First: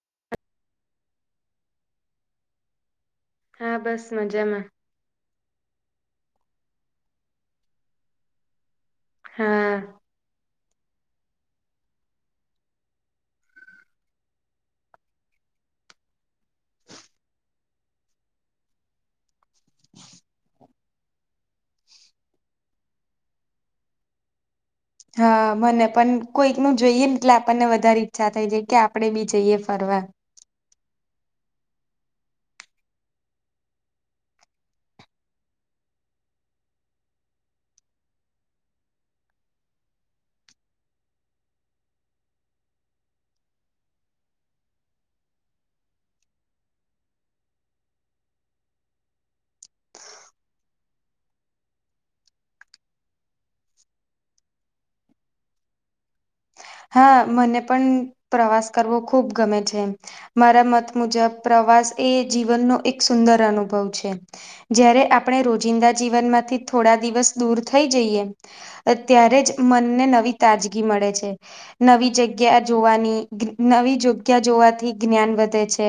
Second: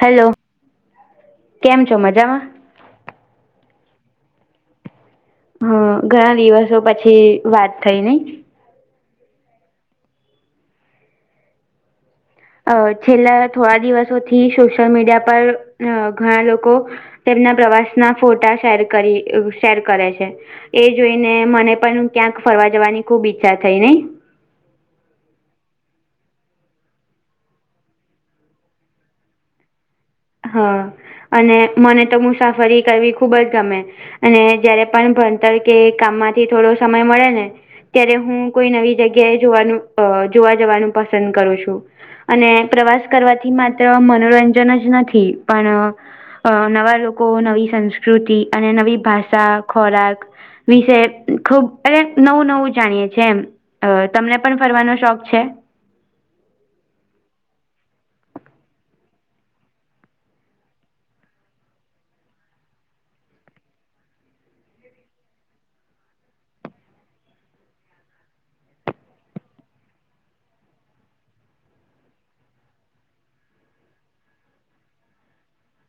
Hello [inaudible] કેમ છો મજામાં હા બસ મજામાં હમ ઘણા દિવસો પછી વાત થઈ નઈ હા અ છેલ્લા થોડા દિવસોથી સોશિયલ મીડિયા પર અ ઘણા લોકો તેમના પ્રવાસના ફોટા શેર કરી શેર કરે છે એ જોઈને મને પણ ક્યાંક ફરવા જવાની ખુબ ઈચ્છા થઈ નઈ હા મને પણ કોઈક નું જોઈએ ને એટલે આપણને વધારે ઈચ્છા થઈ જાય કે આપડે બી જઈએ ફરવા હા અને મને તો મુસાફરી કરવી ખુબ જ ગમે અને જયારે પણ ભણતર કે કામમાંથી થોડો સમય મળે ને ત્યારે હું કોઈ નવી જગ્યાએ જોવાનું જોવા જવાનું પસંદ કરું છું અને પ્રવાસ કરવાથી માત્ર મનોરંજન જ નથી પણ અ નવા લોકો નવી સંસ્કૃતિ અને નવી ભાષા ખોરાક વિશે ખુબ એટ નવું નવું જાણીએી એમ અ તમને પણ ફરવાનો શોખ છે હા મને પણ પ્રવાસ કરવો ખૂબ ગમે છે મારા મત મુજબ પ્રવાસ એ જીવનનો એક સુંદર અનુભવ છે જય્યારે આપણે રોજિંદા જીવનમાંથી થોડા દિવસ દૂર થઈ જઈએ અત્યારે જ મનને નવી તાજગી મળે છે નવી જગ્યા જોવાની નવી જગ્યા જોવાથી જ્ઞાન વધે છે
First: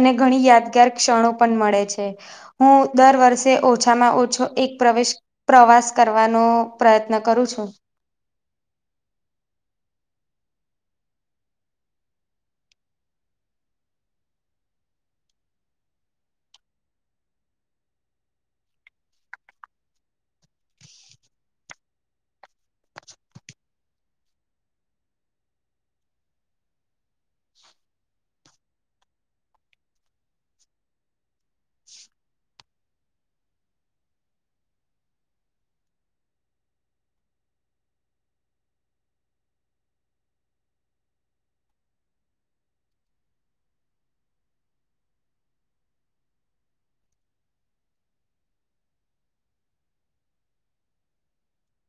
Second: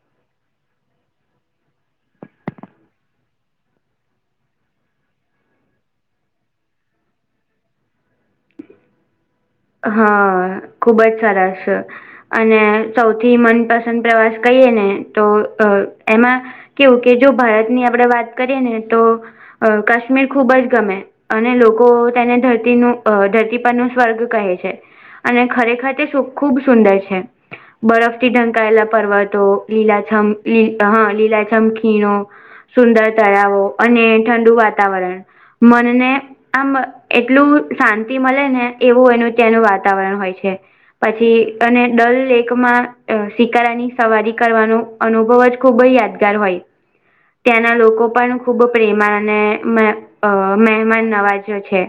અને ઘણી યાદગાર ક્ષણો પણ મળે છે હું દર વર્ષે ઓછામાં ઓછો એક પ્રવેશ પ્રવાસ કરવાનો પ્રયત્ન કરું છું હમમ ખુબ જ સરસ અને સૌથી મનપસંદ પ્રવાસ કહીએ ને તો અ એમાં કેવું કે જો ભારતની આપડે વાત કરીએ ને તો અ કાશ્મીર ખુબ જ ગમે અને લોકો તેને ધરતીનું ધરતી પરનું સ્વર્ગ કહે છે અને ખરેખર તે સુખ ખૂબ સુંદર છે બરફથી ઢંકાયલા પરવડતો લીલાછમ લ હા લીલાછમ ખીણો સુંદર તળાવો અને ઠંડુ વાતાવરણ મનને આમ એટલું શાંતિ મળે ને એ બ એનું ત્યાંનું વાતાવરણ હોય છે. પછી અને ડલ લેકમાં સિકારાની સવારી કરવાનું. અનુભવ જ ખુબ જ યાદગાર હોય. ત્યાંના લોકો પણ ખૂબ પ્રેમા અને અ મહેમાન નવાજો છે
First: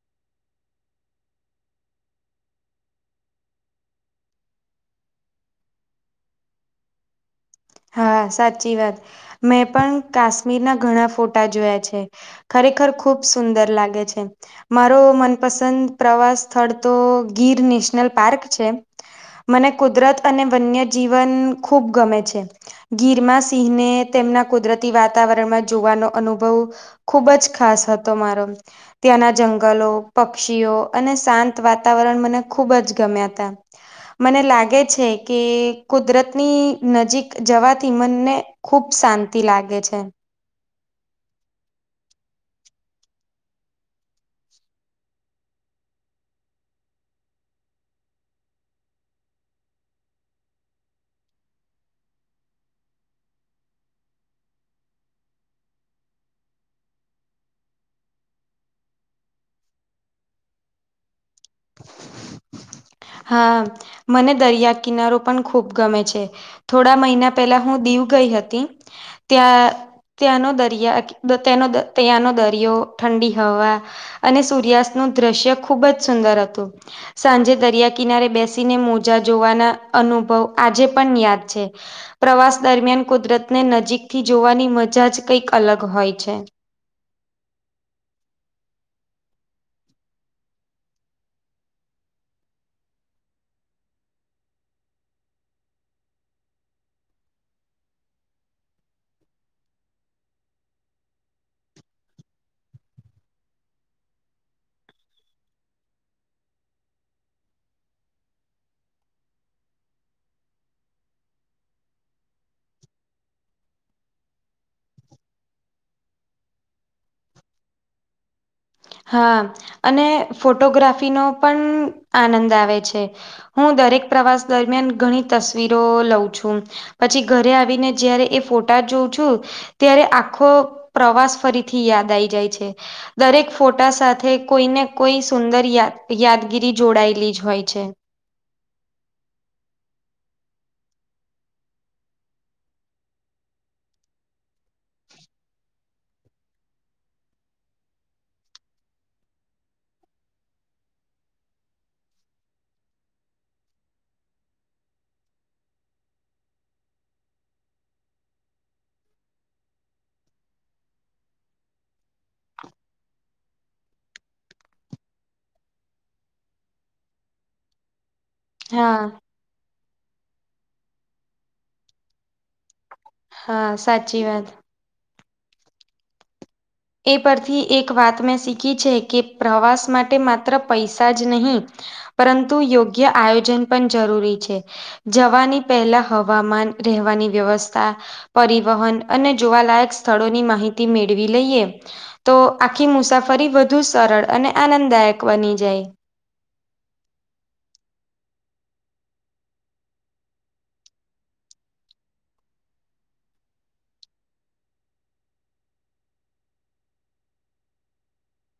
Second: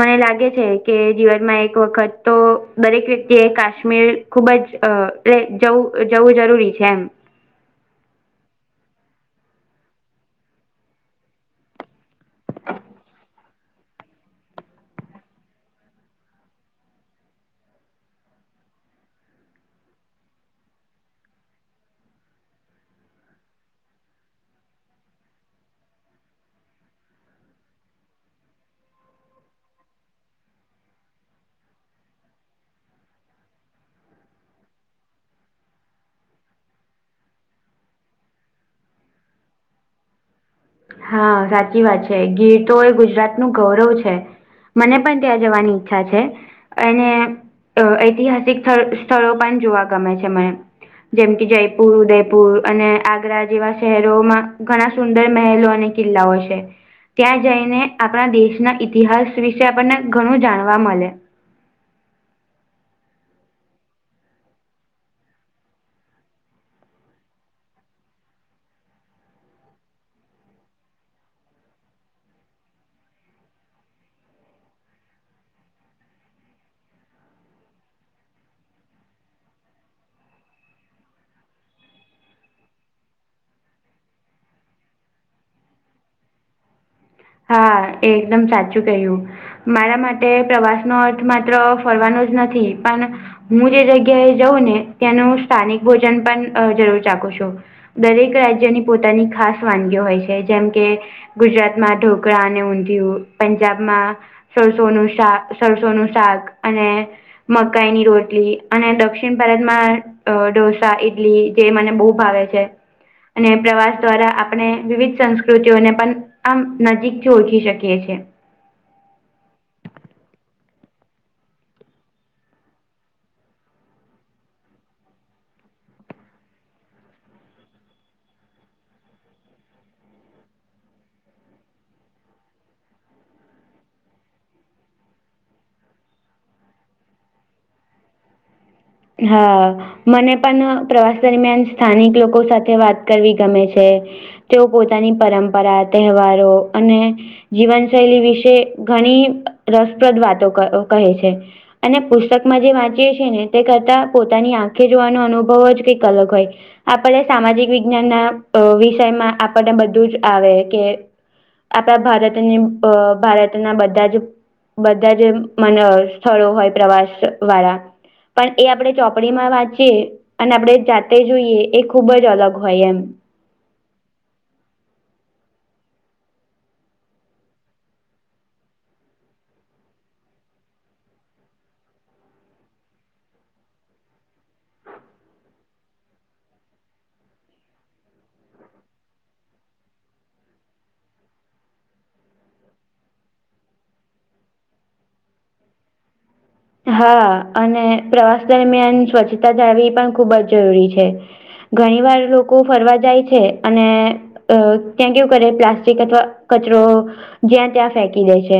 મને લાગે છે કે દિવસ એક વખત તો દરેક વ્યક્તિ એ કાશ્મીર ખુબ જ એટલે જવું જવું જરૂરી છે એમ હા સાચી વાત મેં પણ કાશ્મીરના ઘણા ફોટા જોયા છે. ખરેખર ખુબ સુંદર લાગે છે. મારો મનપસંદ પ્રવાસ સ્થળ તો ગીર નેશનલ પાર્ક છે. મને કુદરત અને વન્યજીીવન ખૂબ ગમે છે. ગીરમા સિંહને તેમના કુદરતી વાતાવરણમાં જોવાનો અનુભવ ખુબ જ ખાસ હતો મારો. ત્યાંના જંગલો પક્ષીઓ અને શાંત વાતાવરણ મને ખૂબ જ ગમ્યા તા મને લાગે છે કે કુદરતની નજીક જવાથી મનને ખુબ શાંતિ લાગે છે. હા સાચી વાત છે ગીર તો એ ગુજરાત નું ગૌરવ છે. મને પણ ત્યાં જવાની ઈચ્છા છે. અને અ ઐતિહાસિક સ્થળ સ્થળો પણ જોવા ગમે છે મને. જેમ કે જયપુર ઉદયપુર અને આગ્રા જેવા શહેરોમાં ઘણા સુંદર મહેલો ને કિલ્લાઓ છે. ત્યાં જઈને આપણા દેશના ઇતિહાસ વિશે આપણને ઘણું જાણવા મલે. [inaudible] હા મને દરિયાકિનારો પણ ખૂબ ગમે છે. થોડા મહિના પેલા હું દીવ ગઈ હતી ત્યાં ત્યાંનો દરિયા ક તેનો દ ત્યાંનો દરિયો ઠંડી હવા અને સૂર્યાસ્ત નું દ્રશ્ય ખુબ જ સુંદર હતો. સાંજે દરિયા કિનારે બેસીને મોજા જોવાના અનુભવ આજે પણ યાદ છે. પ્રવાસ દરમિયાન કુદરતને નજીક થી જોવાની મજા જ કંઈક અલગ હોય છે. હા એ એકદમ સાચું કહ્યું. મારા માટે પ્રવાસ નો અર્થ માત્ર ફરવાનો જ નથી પણ હું જે જગ્યાએ જઉં ને ત્યાંનું સ્થાનિક ભોજન પણ અ જરૂર ચાખું છું. દરેક રાજ્યની પોતાની ખાસ વાનગીઓ હોય છે જેમ કે ગુજરાતમાં ઢોકળા અને ઊંધિયું પંજાબમાં સોસો નું શાક સરસો નું શાક અને મકાઈની રોટલી અને દક્ષિણ ભારતમાં અ ઢોસા ઈડલી જે મને બહુ ભાવે છે. અને પ્રવાસ દ્વારા આપણે વિવિધ સંસ્કૃતિઓને પણ આમ નજીકથી ઓળખી શકીએ છીએ. હા અને ફોટોગ્રાફીનો પણ આનંદ આવે છે. હું દરેક પ્રવાસ દરમિયાન ઘણી તસવીરો લઉં છું. પછી ઘરે આવીને જયારે એ ફોટા જોઉં છું. ત્યારે આખો પ્રવાસ ફરીથી યાદ આઈ જાય છે દરેક ફોટા સાથે કોઈ ને કોઈ સુંદર યાદ યાદગીરી જોડાયેલી જ હોય છે. હા મને પણ પ્રવાસ દરમિયાન સ્થાનિક લોકો સાથે વાત કરવી ગમે છે. તેઓ પોતાની પરંપરા તહેવારો અને જીવનશૈલી વિશે ઘણી રસપ્રદ વાતો ક કહે છે. અને પુસ્તકમાં જે વાંચીયે છીએ ને. તે કરતા પોતાની આંખે જોવાનો અનુભવ જ કંઈક અલગ હોય. આપણે સામાજિક વિજ્ઞાન ના અ વિષયમાં આપણને બધું જ આવે કે આપણા ભારતની અ ભારતના બધા જ બધા જ એમ મન સ્થળો હોય પ્રવાસ વાળા પણ એ આપણે હા ચોપડીમાં વાંચીએ અને આપણે જાતે જોઈએ એ ખુબ જ અલગ હોય એમ. હા સાચી વાત. એ પરથી એક વાત મેં શીખી છે કે પ્રવાસ માટે માત્ર પૈસા જ નહીં પરંતુ યોગ્ય આયોજન પણ જરૂરી છે. જવાની પહેલા હવામાન રહેવાની વ્યવસ્થા પરિવહન અને જોવાલાયક સ્થળોની માહિતી મેળવી લઈએ. તો આખી મુસાફરી વધુ સરળ અને આનંદદાયક બની જાય. હા અને પ્રવાસ દરમિયાન સ્વચ્છતા જાળવી પણ ખૂબ જ જરૂરી છે. ઘણી વાર લોકો ફરવા જાય છે અને અ ત્યાં કેવું કરે પ્લાસ્ટિક અથવા કચરો જ્યાં ત્યાં ફેકી દે છે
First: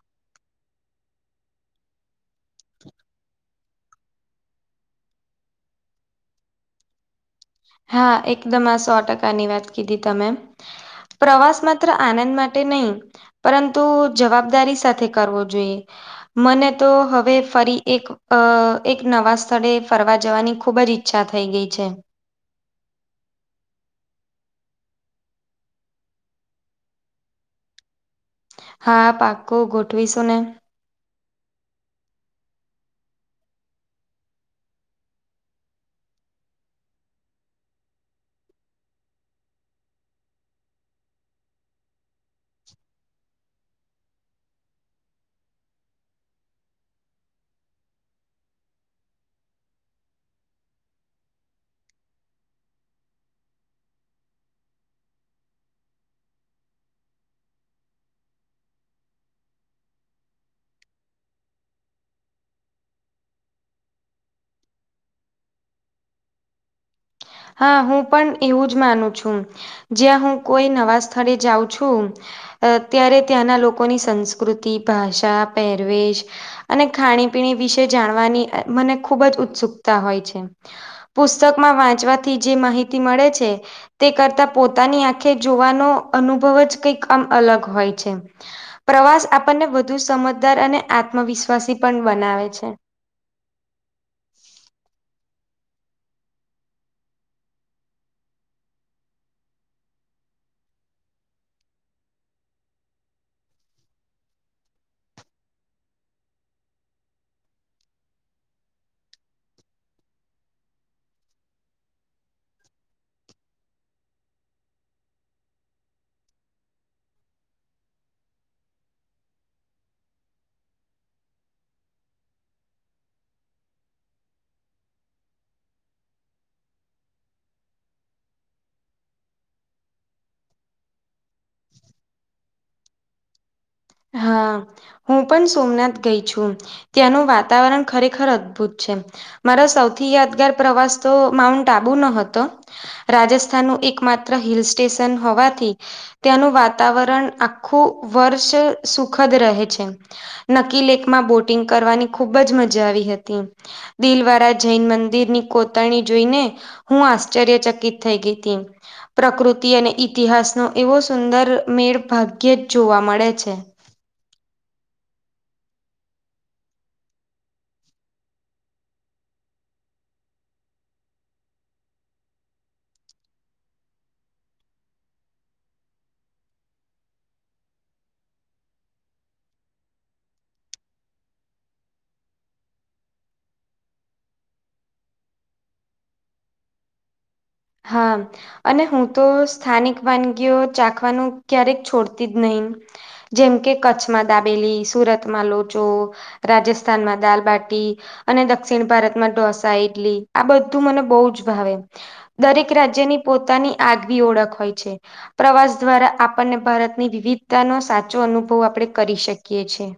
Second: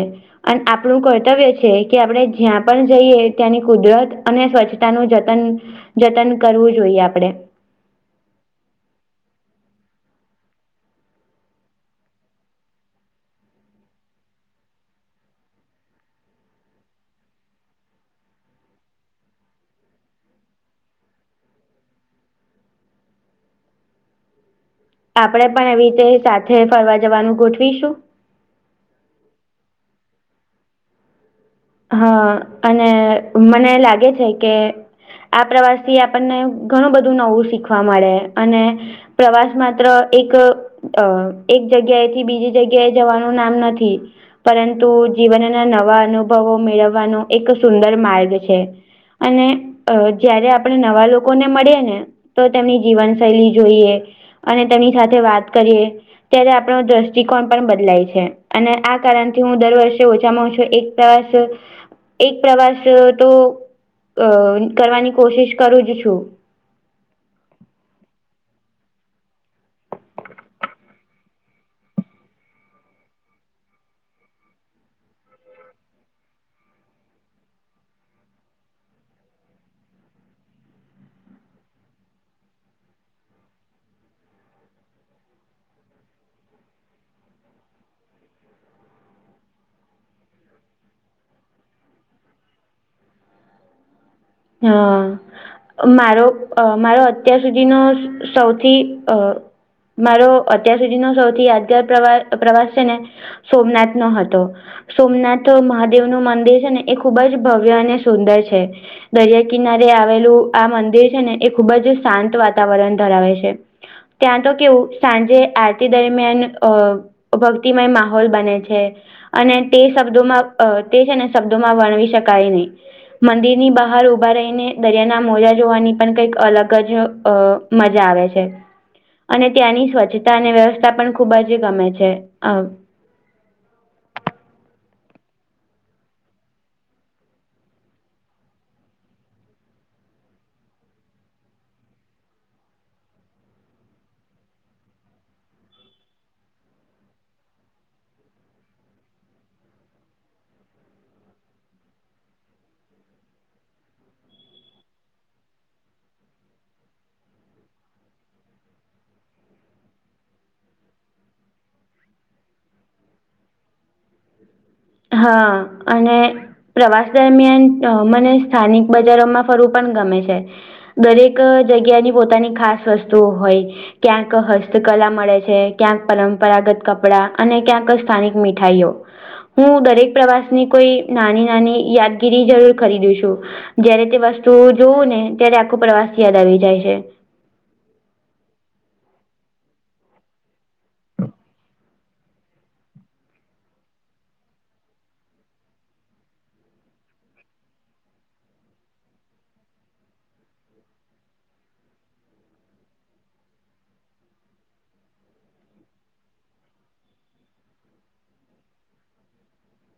અને આપણું કર્તવ્ય છે કે આપણે જ્યાં પણ જઈએ ત્યાંની કુદરત અને સ્વચ્છતા નું જતન જતન કરવું જોઈએ આપણે. હા એકદમ આ સો ટકા ની વાત કીધી તમે. પ્રવાસ માત્ર આનંદ માટે નહીં પરંતુ જવાબદારી સાથે કરવો જોઈએ મને તો હવે ફરી એક અ એક નવા સ્થળે ફરવા જવાની ખુબ જ ઈચ્છા થઈ ગઈ છે. આપડે પણ એવી રીતે સાથે ફરવા જવાનું ગોઠવીશું. હા પાકુ ગોઠવીશું ને. હા અને મને લાગે છે કે આ પ્રવાસ થી આપણને ઘણું બધું નવું શીખવા મળે અને પ્રવાસ માત્ર એક અ એક જગ્યાએથી બીજી જગ્યાએ જવાનું નામ નથી. પરંતુ જીવનના નવા અનુભવો મેળવવાનો એક સુંદર માર્ગ છે. અને અ જયારે આપણે નવા લોકો ને મળીએ ને તો તેમની જીવનશૈલી જોઈએ અને તેમની સાથે વાત કરીએ ત્યારે આપણો દ્રષ્ટિકોણ પણ બદલાય છે અને આ કારણથી હું દર વર્ષે ઓછામાં ઓછો એક પ્રવાસે એક પ્રવાસ તો અ કરવાની કોશિશ કરું જ છું. હા હું પણ એવું જ માનું છું જ્યાં હું કોઈ નવા સ્થળે જાઉં છું અ ત્યારે ત્યાંના લોકોની સંસ્કૃતિ ભાષા પહેરવેશ અને ખાણી પીણી વિશે જાણવાની મને ખુબ જ ઉત્સુકતા હોય છે. પુસ્તકમાં વાંચવાથી જે માહિતી મળે છે તે કરતા પોતાની આંખે જોવાનો અનુભવ જ કઈક આમ અલગ હોય છે. પ્રવાસ આપણને વધુ સમજદાર અને આત્મવિશ્વાસી પણ બનાવે છે. હા. મારો મારો અત્યાર સુધીનો સૌથી અ મારો અત્યાર સુધીનો સૌથી યાદગાર પ્રવા પ્રવાસ છે ને સોમનાથ નો હતો. સોમનાથ મહાદેવનું મંદિર છે ને એ ખુબ જ ભવ્ય અને સુંદર છે. દરિયા કિનારે આવેલું આ મંદિર છે ને એ ખૂબ જ શાંત વાતાવરણ ધરાવે છે. ત્યાં તો કેવું સાંજે આરતી દરમિયાન અ ભક્તિમય માહોલ બને છે. અને તે શબ્દોમાં અ તે છે, ને શબ્દોમાં વર્ણવી શકાય ની મંદિરની બા બહાર ઉભા રહીને દરિયાના મોજા જોવાની પણ કઈક અલગ જ અ મજા આવે છે. અને ત્યાંની સ્વચ્છતા અને વ્યવસ્થા પણ ખૂબ જ ગમે છે અ હા. હું પણ સોમનાથ ગઈ છું ત્યાંનું વાતાવરણ ખરેખર અદભુત છે. મારો સૌથી યાદગાર પ્રવાસ તો માઉન્ટ આબુનો હતો. રાજસ્થાનનું એક માત્ર હિલ સ્ટેશન હોવાથી ત્યાંનું વાતાવરણ આખું વર્ષ સુખદ રહે છે. નકી લેક માં બોટિંગ કરવાની ખૂબ જ મજા આવી હતી દિલવારા જૈન મંદિરની કોતરણી જોઈને હું આશ્ચર્ય ચકિત થઈ ગઈ તી એમ પ્રકૃતિ અને ઇતિહાસનો એવો સુંદર મેળ ભાગ્ય જ જોવા મળે છે. હા અને પ્રવાસ દરમિયાન અ મને સ્થાનિક બજારોમાં ફરવુ પણ ગમે છે. દરેક જગ્યાની પોતાની ખાસ વસ્તુઓ હોય ક્યાંક હસ્તકલા મળે છે, ક્યાંક પરંપરાગત કપડાં અને ક્યાંક સ્થાનિક મીઠાઈઓ હું દરેક પ્રવાસની કોઈ નાની નાની યાદગીરી જરૂર ખરીદું છું જયારે તે વસ્તુ જોવું ને ત્યારે આખો પ્રવાસ યાદ આવી જાય છે. હા. અને હું તો સ્થાનિક વાનગીઓ ચાખવાનું ક્યારેક છોડતી જ નહી જેમકે કચ્છમાં દાબેલી, સુરતમાં લોચો રાજસ્થાનમાં દાલબાટી અને દક્ષિણ ભારતમાં ઢોસા, ઇડલી આ બધું મને બો જ ભાવે દરેક રાજ્યની પોતાની આગવી ઓળખ હોય છે. પ્રવાસ દ્વારા આપણને ભારતની વિવિધતાનો સાચો અનુભવ આપણે કરી શકીએ છે.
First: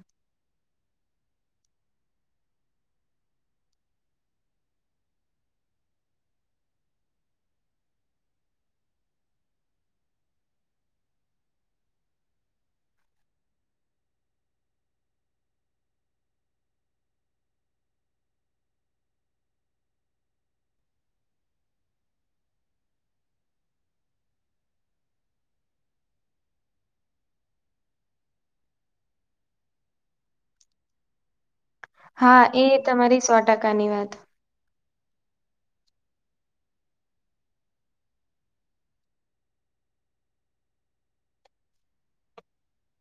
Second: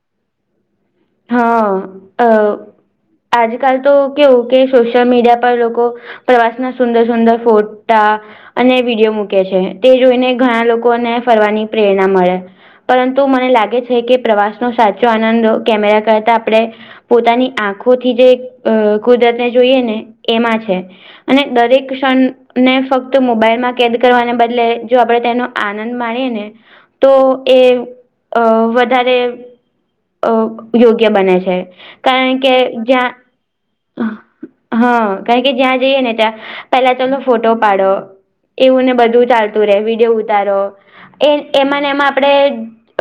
હા અ આજકાલ તો કેવું કે સોશિયલ મીડિયા પર લોકો પ્રવાસના સુંદર સુંદર ફોટા અને વિડીયો મૂકે છે, તે જોઈને ઘણા લોકોને ફરવાની પ્રેરણા મળે પરંતુ મને લાગે છે, કે પ્રવાસનો સાચો આનંદ કેમેરા કરતા આપણે પોતાની આંખોથી જે અ કુદરતને જોઈએ ને એમાં છે. અને દરેક ક્ષણ ને ફક્ત મોબાઈલમાં કેદ કરવાને બદલે જો આપણે તેનો આનંદ માણીએ ને તો એ અ વધારે અ યોગ્ય બને છે. કારણ હા કે એ જ્યાં તમારી સો ટકાની વાત હા કારણ કે જ્યાં જઈએ ને ત્યાં પેલા ચલો ફોટો પાડો એવું ને બધું ચાલતું રે વિડયો ઉતારો એ એમાંને એમાં આપડે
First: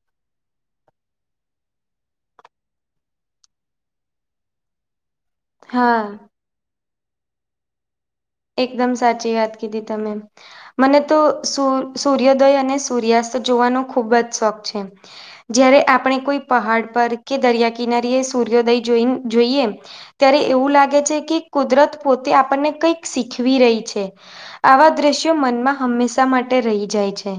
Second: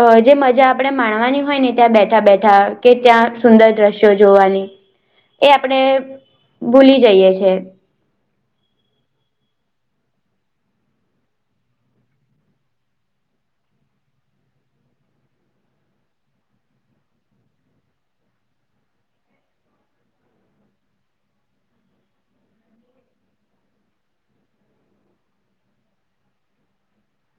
અ જે મજા આપણે માણવાની હોય ને ત્યાં બેઠા બેઠા કે ત્યાં સુંદર દ્રશ્યો જોવાની એ આપણે હા ભૂલી જઈએ છે. એકદમ સાચી વાત કીધી તમે મને તો સૂ સૂર્યોદય અને સૂર્યાસ્ત જોવાનો ખૂબ જ શોખ છે. જયારે આપણે કોઈ પહાડ પર કે દરિયા કિનારી એ સૂર્યોદય જોઈ જોઈએ ત્યારે એવું લાગે છે, કે કુદરત પોતે આપણને કઈક શીખવી રહી છે, આવા દ્રશ્યો મનમાં હંમેશા માટે રહી જાય છે.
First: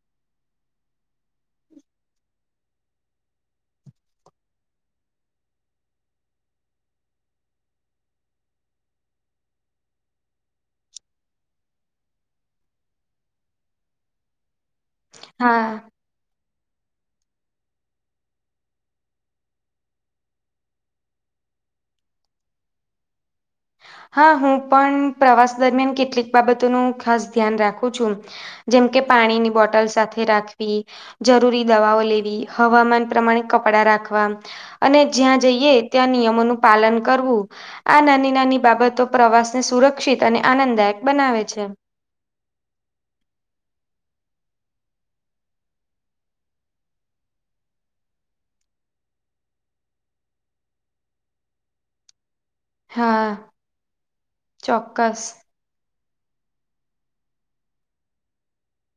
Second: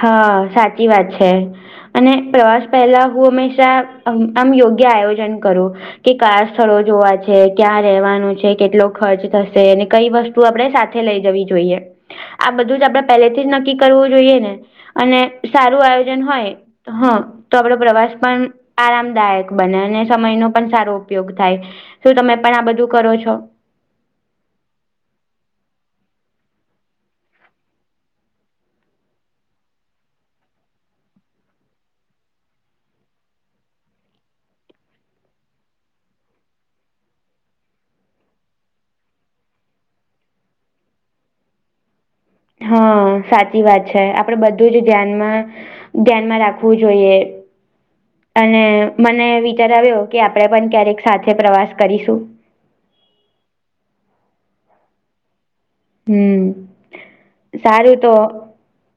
હા સાચી વાત છે. અને પ્રવાસ પહેલા હું હંમેશા આમ આમ યોગ્ય આયોજન કરું કે કયા સ્થળો જોવા છે, ક્યાં રેવાનું છે, કેટલો ખર્ચ થશે અને કઈ વસ તુ આપણે સાથે લઈ જવી જોઈએ, આ બધું જ આપણેે પેલેથી જ નક્કી કરવું જોઈએ ને? અને હા સારું આયોજન હોય. હ. તો આપડો પ્રવાસ પણ આરામદાયક બને અને સમયનો પણ સારો ઉપયોગ થાય. શું તમે પણ આ બધું કરો છો? હા હું પણ પ્રવાસ દરમિયાન કેટલીક બાબતોનું ખાસ ધ્યાન રાખું છું જેમ કે પાણીની બોટલ સાથે રાખવી જરૂરી દવાઓ લેવી હવામાન પ્રમાણે કપડા રાખવા અને જ્યાં જઈએ ત્યાં નિયમોનું પાલન કરવું આ નાની નાની બાબતો પ્રવાસને સુરક્ષિત અને આનંદદાયક બનાવે છે. હા સાચી વાત છે આપડે બધું જ ધ્યાનમાં ધ્યાનમાં રાખવું જોઈએ. અને મને વિચાર આવ્યો કે આપણેે પણ ક્યારેક સાથે પ્રવાસ કરીશું. હા ચોક્કસ. હમ્મ સારું તો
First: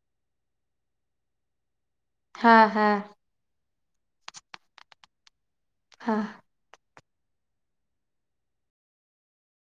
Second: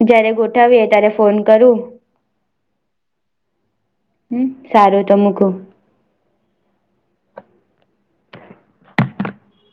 જયારે ગોઠવીએ ત્યારે ફોન કરું. હા હા. હમ્મ સારું તો મૂકું. હા.